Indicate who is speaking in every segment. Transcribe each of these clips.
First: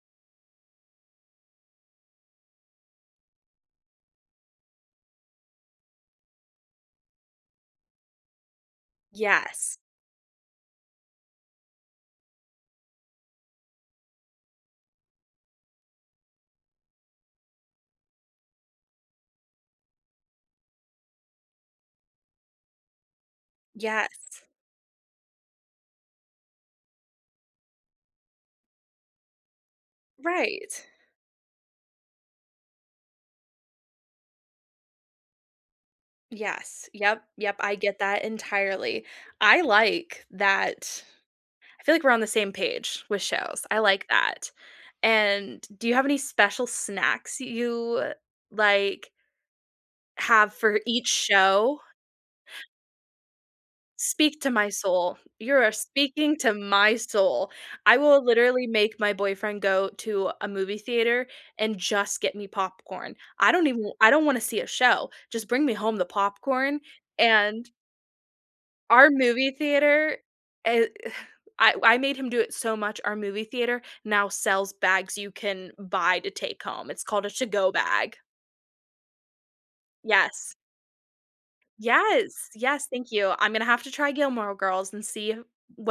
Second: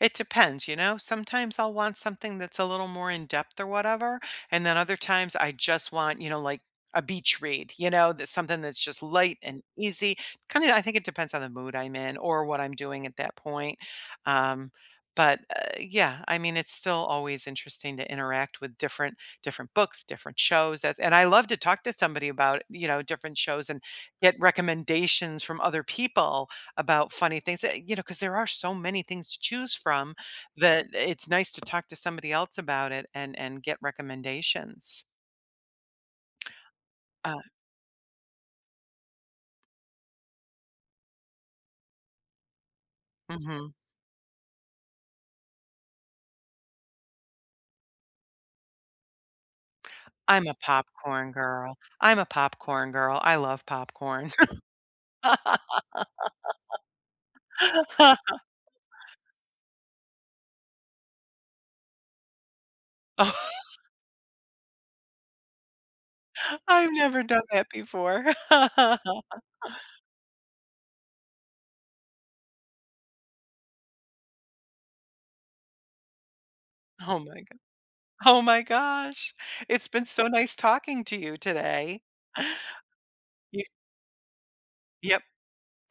Speaker 1: It depends, you know? Sometimes I'll want something that's a little more in-depth or whatever, and then other times, I just want, you know, like, a beach read, you know? That's something that's just light and
Speaker 2: Yes.
Speaker 1: easy, kinda I think it depends on the mood I'm in or what I'm doing at that point, um, but, uh, yeah, I mean, it's still always interesting to interact with different different books, different shows, that's and I love to talk to somebody about, you know, different shows and get
Speaker 2: Yes.
Speaker 1: recommendations from other people about funny things that you know, 'cause there are so many things to choose from
Speaker 2: Right.
Speaker 1: that it's nice to talk to somebody else about it and and get recommendations.
Speaker 2: Yes, yup,
Speaker 1: Ah
Speaker 2: yup, I get that entirely. I like that I feel like we're on the same page with shows.
Speaker 1: Mhm.
Speaker 2: I like that, and do you have any special snacks you, uh, like
Speaker 1: I'm
Speaker 2: have
Speaker 1: a
Speaker 2: for each
Speaker 1: popcorn girl.
Speaker 2: show?
Speaker 1: I'm a popcorn girl. I love popcorn.
Speaker 2: Speak to my soul. You are speaking to my soul. I will literally make my boyfriend go to a movie theater and just get me popcorn. I don't even I don't wanna see a show, just bring me home the popcorn
Speaker 1: I've never done that
Speaker 2: and
Speaker 1: before.
Speaker 2: our movie theater? Eh, uh, I w I made him do it so much, our movie theater now sells bags you can buy to take home, it's
Speaker 1: Oh
Speaker 2: called a
Speaker 1: my go
Speaker 2: to-go bag.
Speaker 1: Oh my gosh, it's been so nice
Speaker 2: Yes.
Speaker 1: talking to you today.
Speaker 2: Yes, yes, thank you. I'm
Speaker 1: Y
Speaker 2: gonna have to try Gilmore Girls and
Speaker 1: Yep.
Speaker 2: see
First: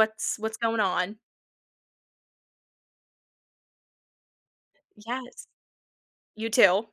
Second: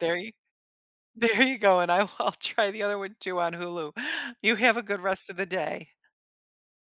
Speaker 1: There you
Speaker 2: what's going on.
Speaker 1: There you go, and I'll I’ll try the other one too on Hulu. You have a good rest of the
Speaker 2: Yes.
Speaker 1: day.
Speaker 2: You too.